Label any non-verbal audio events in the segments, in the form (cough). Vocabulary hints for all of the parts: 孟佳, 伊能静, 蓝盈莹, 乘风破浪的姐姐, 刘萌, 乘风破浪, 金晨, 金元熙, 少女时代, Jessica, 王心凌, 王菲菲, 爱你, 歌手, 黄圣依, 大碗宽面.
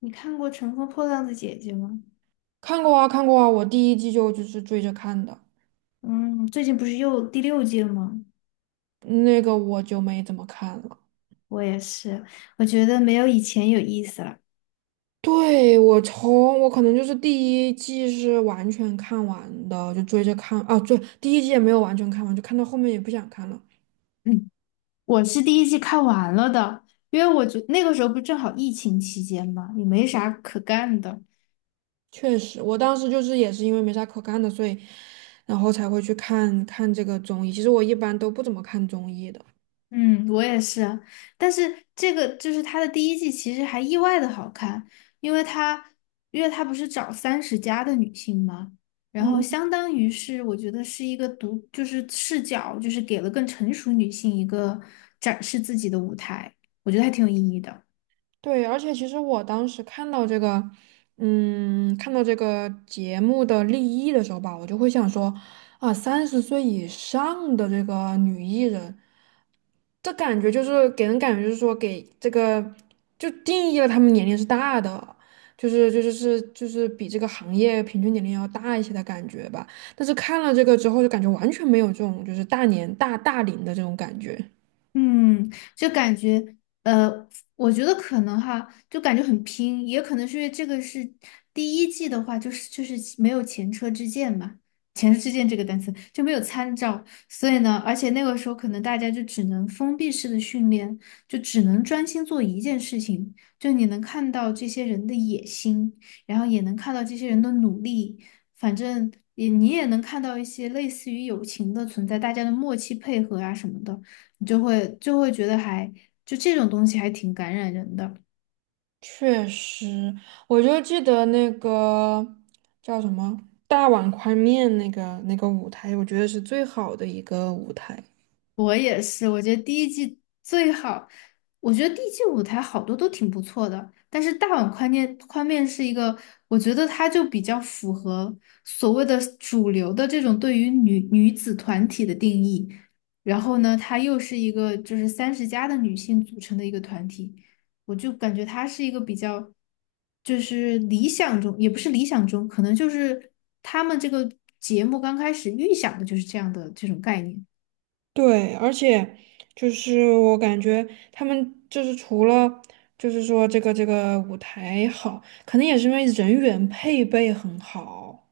你看过《乘风破浪的姐姐》吗？看过啊，看过啊，我第一季就是追着看的，嗯，最近不是又第六季了吗？那个我就没怎么看了。我也是，我觉得没有以前有意思了。对，我可能就是第一季是完全看完的，就追着看啊，对，第一季也没有完全看完，就看到后面也不想看了。嗯，我是第一季看完了的，因为我觉那个时候不正好疫情期间嘛，也没啥可干的。确实，我当时就是也是因为没啥可干的，所以然后才会去看看这个综艺。其实我一般都不怎么看综艺的。嗯，我也是，但是这个就是它的第一季，其实还意外的好看，因为它，因为它不是找三十加的女性嘛，然后嗯。相当于是我觉得是一个就是视角，就是给了更成熟女性一个展示自己的舞台，我觉得还挺有意义的。对，而且其实我当时看到这个节目的立意的时候吧，我就会想说，啊，三十岁以上的这个女艺人，这感觉就是给人感觉就是说给这个就定义了她们年龄是大的，就是比这个行业平均年龄要大一些的感觉吧。但是看了这个之后，就感觉完全没有这种就是大年大大龄的这种感觉。嗯，就感觉，呃，我觉得可能哈，就感觉很拼，也可能是因为这个是第一季的话，就是没有前车之鉴嘛，前车之鉴这个单词就没有参照，所以呢，而且那个时候可能大家就只能封闭式的训练，就只能专心做一件事情，就你能看到这些人的野心，然后也能看到这些人的努力，反正你也能看到一些类似于友情的存在，大家的默契配合啊什么的。你就会觉得还就这种东西还挺感染人的。确实，我就记得那个叫什么大碗宽面那个舞台，我觉得是最好的一个舞台。我也是，我觉得第一季最好，我觉得第一季舞台好多都挺不错的，但是大碗宽面是一个，我觉得它就比较符合所谓的主流的这种对于女子团体的定义，然后呢，它又是一个就是三十加的女性组成的一个团体，我就感觉它是一个比较，就是理想中，也不是理想中，可能就是他们这个节目刚开始预想的就是这样的这种概念。对，而且就是我感觉他们就是除了就是说这个舞台好，可能也是因为人员配备很好。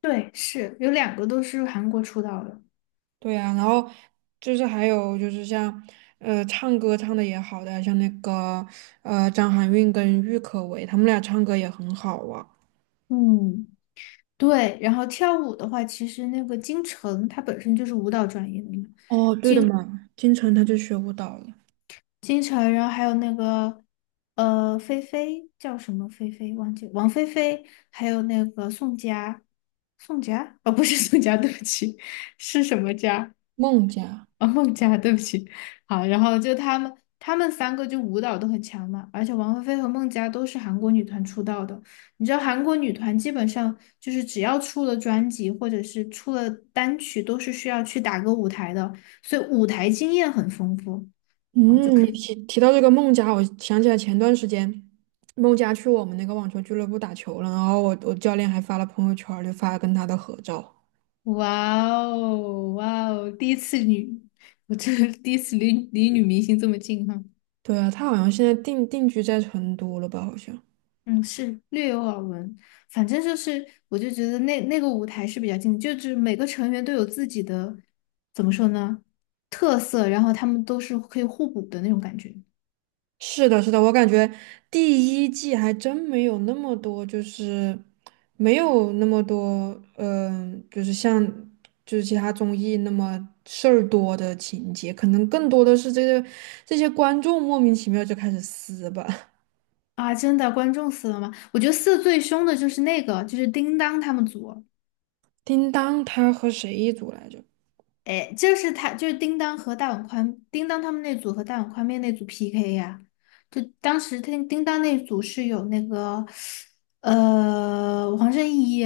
对，是有两个都是韩国出道的。对呀、然后就是还有就是像唱歌唱的也好的，像那个张含韵跟郁可唯，他们俩唱歌也很好啊。嗯，对，然后跳舞的话，其实那个金晨她本身就是舞蹈专业的嘛，哦，对的金嘛，金晨她就学舞蹈了。金晨，然后还有那个菲菲叫什么菲菲忘记了王菲菲，还有那个宋佳，宋佳哦不是宋佳，对不起，是什么佳？孟佳，啊，孟佳，对不起，好，然后就他们三个就舞蹈都很强嘛，而且王菲菲和孟佳都是韩国女团出道的。你知道韩国女团基本上就是只要出了专辑或者是出了单曲，都是需要去打歌舞台的，所以舞台经验很丰富啊，就嗯，你可以提到这个孟佳，我想起来前段时间孟佳去我们那个网球俱乐部打球了，然后我教练还发了朋友圈儿就发了跟他的合照。哇哦，哇哦，第一次女，我这第一次离女明星这么近哈。对啊，他好像现在定居在成都了吧？好像。嗯，是略有耳闻，反正就是，我就觉得那个舞台是比较近的，就是每个成员都有自己的，怎么说呢，特色，然后他们都是可以互补的那种感觉是的，是的，我感觉第一季还真没有那么多，就是没有那么多，就是像就是其他综艺那么事儿多的情节，可能更多的是这些观众莫名其妙就开始撕吧。(laughs) 啊！真的，观众死了吗？我觉得死得最凶的就是那个，就是叮当他们组，叮当他和谁一组来着？哎，就是他，就是叮当和大碗宽，叮当他们那组和大碗宽面那组 PK 呀、就当时叮当那组是有那个，黄圣依。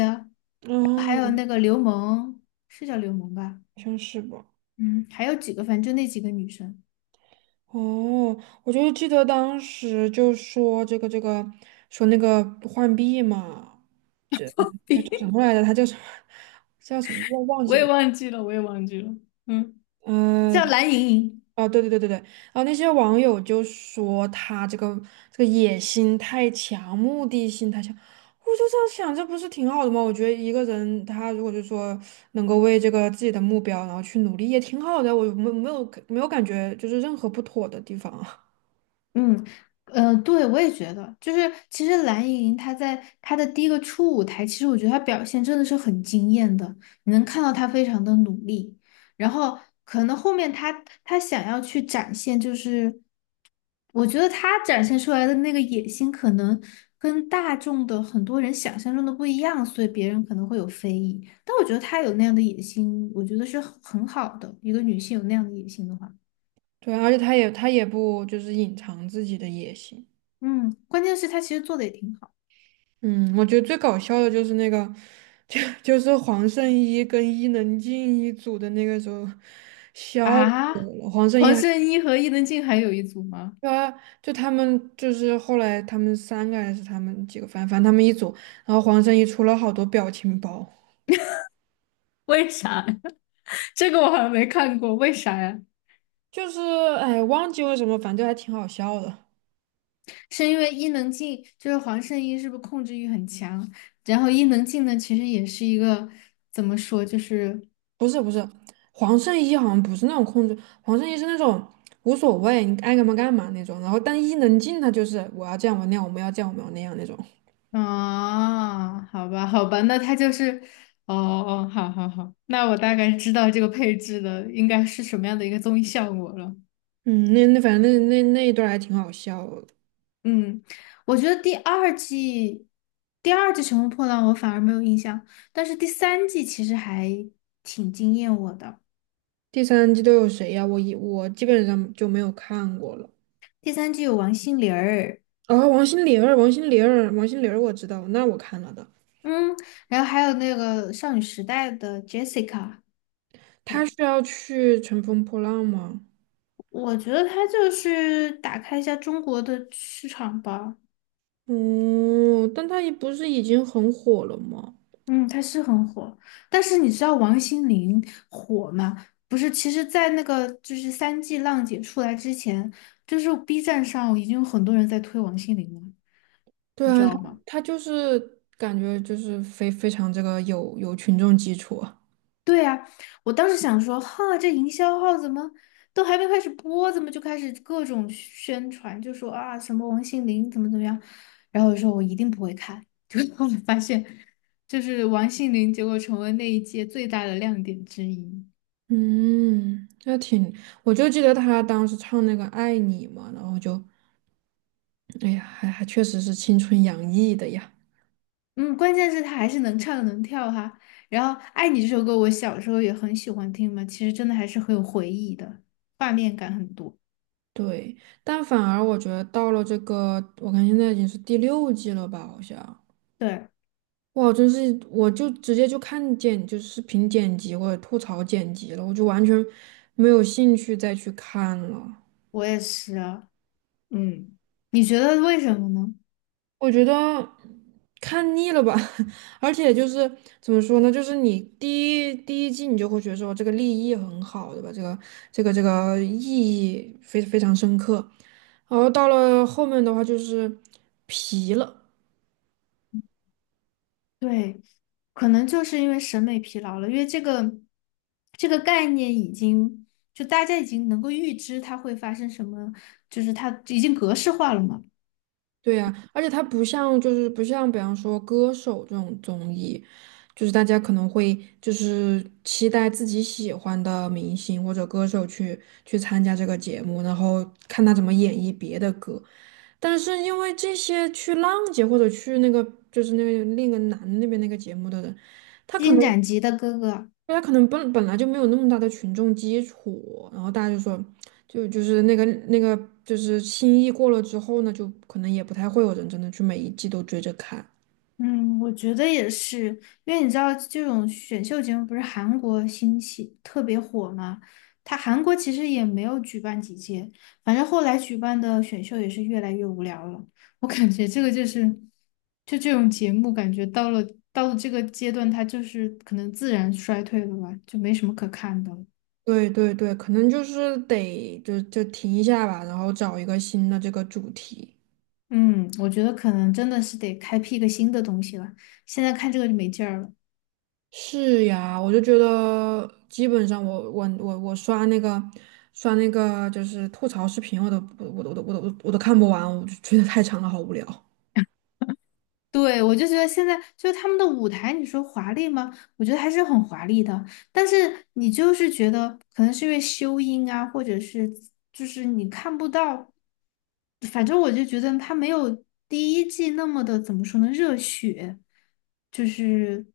还有嗯，那个刘萌，是叫刘萌吧？好像是吧。嗯，还有几个，反正就那几个女生，哦，我就记得当时就说这个说那个浣碧嘛。这就叫什 (laughs) 么来着？他叫什么？叫什么？我忘我记也了。忘记了，我也忘记了。嗯，嗯、叫蓝莹莹。哦，对对对对对，然后那些网友就说他这个野心太强，目的性太强。我就这样想，这不是挺好的吗？我觉得一个人他如果就说能够为这个自己的目标然后去努力，也挺好的。我没有感觉就是任何不妥的地方啊。嗯，对，我也觉得，就是其实蓝盈莹她在她的第一个初舞台，其实我觉得她表现真的是很惊艳的，你能看到她非常的努力，然后可能后面她想要去展现，就是我觉得她展现出来的那个野心，可能跟大众的很多人想象中的不一样，所以别人可能会有非议，但我觉得她有那样的野心，我觉得是很好的，一个女性有那样的野心的话，对，而且他也不就是隐藏自己的野心。嗯，关键是她其实做的也挺好。嗯，我觉得最搞笑的就是那个，(laughs) 就是黄圣依跟伊能静一组的那个时候，笑死啊，我了。黄圣依黄还圣依和伊能静还有一组吗？啊，就他们就是后来他们三个还是他们几个，反正他们一组，然后黄圣依出了好多表情包，(laughs) 为啥呀 (laughs) 这个我好像没看过，为啥呀？就是哎忘记为什么，反正还挺好笑的。是因为伊能静就是黄圣依，是不是控制欲很强？然后伊能静呢，其实也是一个怎么说，就是不是不是，黄圣依好像不是那种控制，黄圣依是那种无所谓，你爱干嘛干嘛那种。然后但伊能静她就是我要这样我那样，我们要这样我们要那样那种。啊，好吧，好吧，那他就是哦哦，好好好，那我大概知道这个配置的应该是什么样的一个综艺效果了。嗯，反正那一段儿还挺好笑的。嗯，我觉得第二季《乘风破浪》我反而没有印象，但是第三季其实还挺惊艳我的。第三季都有谁呀、我基本上就没有看过了。第三季有王心凌儿，哦，王心凌儿，王心凌儿，王心凌儿，我知道，那我看了的。嗯，然后还有那个少女时代的 Jessica，她然是要去乘风破浪吗？我觉得她就是打开一下中国的市场吧。嗯，但她也不是已经很火了吗？嗯，他是很火，但是你知道王心凌火吗？不是，其实，在那个就是三 G 浪姐出来之前，就是 B 站上已经有很多人在推王心凌了，对你知啊，她道吗？她就是感觉就是非常这个有群众基础啊对呀，我当时想说，哈，这营销号怎么都还没开始播，怎么就开始各种宣传，就说啊什么王心凌怎么怎么样，然后我说我一定不会看，(laughs) 结果我发现，就是王心凌，结果成为那一届最大的亮点之一。嗯，那挺，我就记得她当时唱那个《爱你》嘛，然后就哎呀，还确实是青春洋溢的呀。嗯，关键是他还是能唱能跳哈。然后《爱你》这首歌，我小时候也很喜欢听嘛，其实真的还是很有回忆的，画面感很多。对，但反而我觉得到了这个，我看现在已经是第六季了吧，好像。对，哇，真是，我就直接就看见就是视频剪辑或者吐槽剪辑了，我就完全没有兴趣再去看了。我也是啊。嗯，你觉得为什么呢？我觉得看腻了吧，(laughs) 而且就是怎么说呢，就是你第一季你就会觉得说这个立意很好，对吧？这个意义非常深刻，然后到了后面的话就是疲了，对，可能就是因为审美疲劳了，因为这个概念已经就大家已经能够预知它会发生什么，就是它已经格式化了嘛。对呀、而且它不像比方说歌手这种综艺，就是大家可能会就是期待自己喜欢的明星或者歌手去参加这个节目，然后看他怎么演绎别的歌。但是因为这些去浪姐或者去那个就是那个另一个男的那边那个节目的人，他可《金能荆斩的哥哥》他可能本来就没有那么大的群众基础，然后大家就说，就是那个就是新意过了之后呢，就可能也不太会有人真的去每一季都追着看。嗯，我觉得也是，因为你知道这种选秀节目不是韩国兴起特别火嘛，它韩国其实也没有举办几届，反正后来举办的选秀也是越来越无聊了。我感觉这个就是，就这种节目，感觉到了这个阶段，它就是可能自然衰退了吧，就没什么可看的了。对对对，可能就是得就停一下吧，然后找一个新的这个主题。嗯，我觉得可能真的是得开辟一个新的东西了，现在看这个就没劲儿了。是呀，我就觉得基本上我刷那个就是吐槽视频，我都看不完，我就觉得太长了，好无聊。对，我就觉得现在就是他们的舞台，你说华丽吗？我觉得还是很华丽的，但是你就是觉得可能是因为修音啊，或者是就是你看不到，反正我就觉得他没有第一季那么的怎么说呢，热血，就是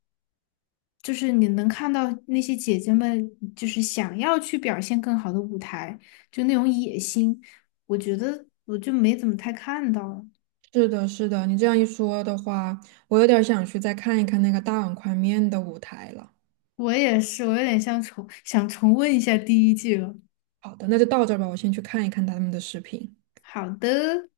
就是你能看到那些姐姐们就是想要去表现更好的舞台，就那种野心，我觉得我就没怎么太看到。是的，是的，你这样一说的话，我有点儿想去再看一看那个大碗宽面的舞台了。我也是，我有点像重温一下第一季了。好的，那就到这儿吧，我先去看一看他们的视频。好的。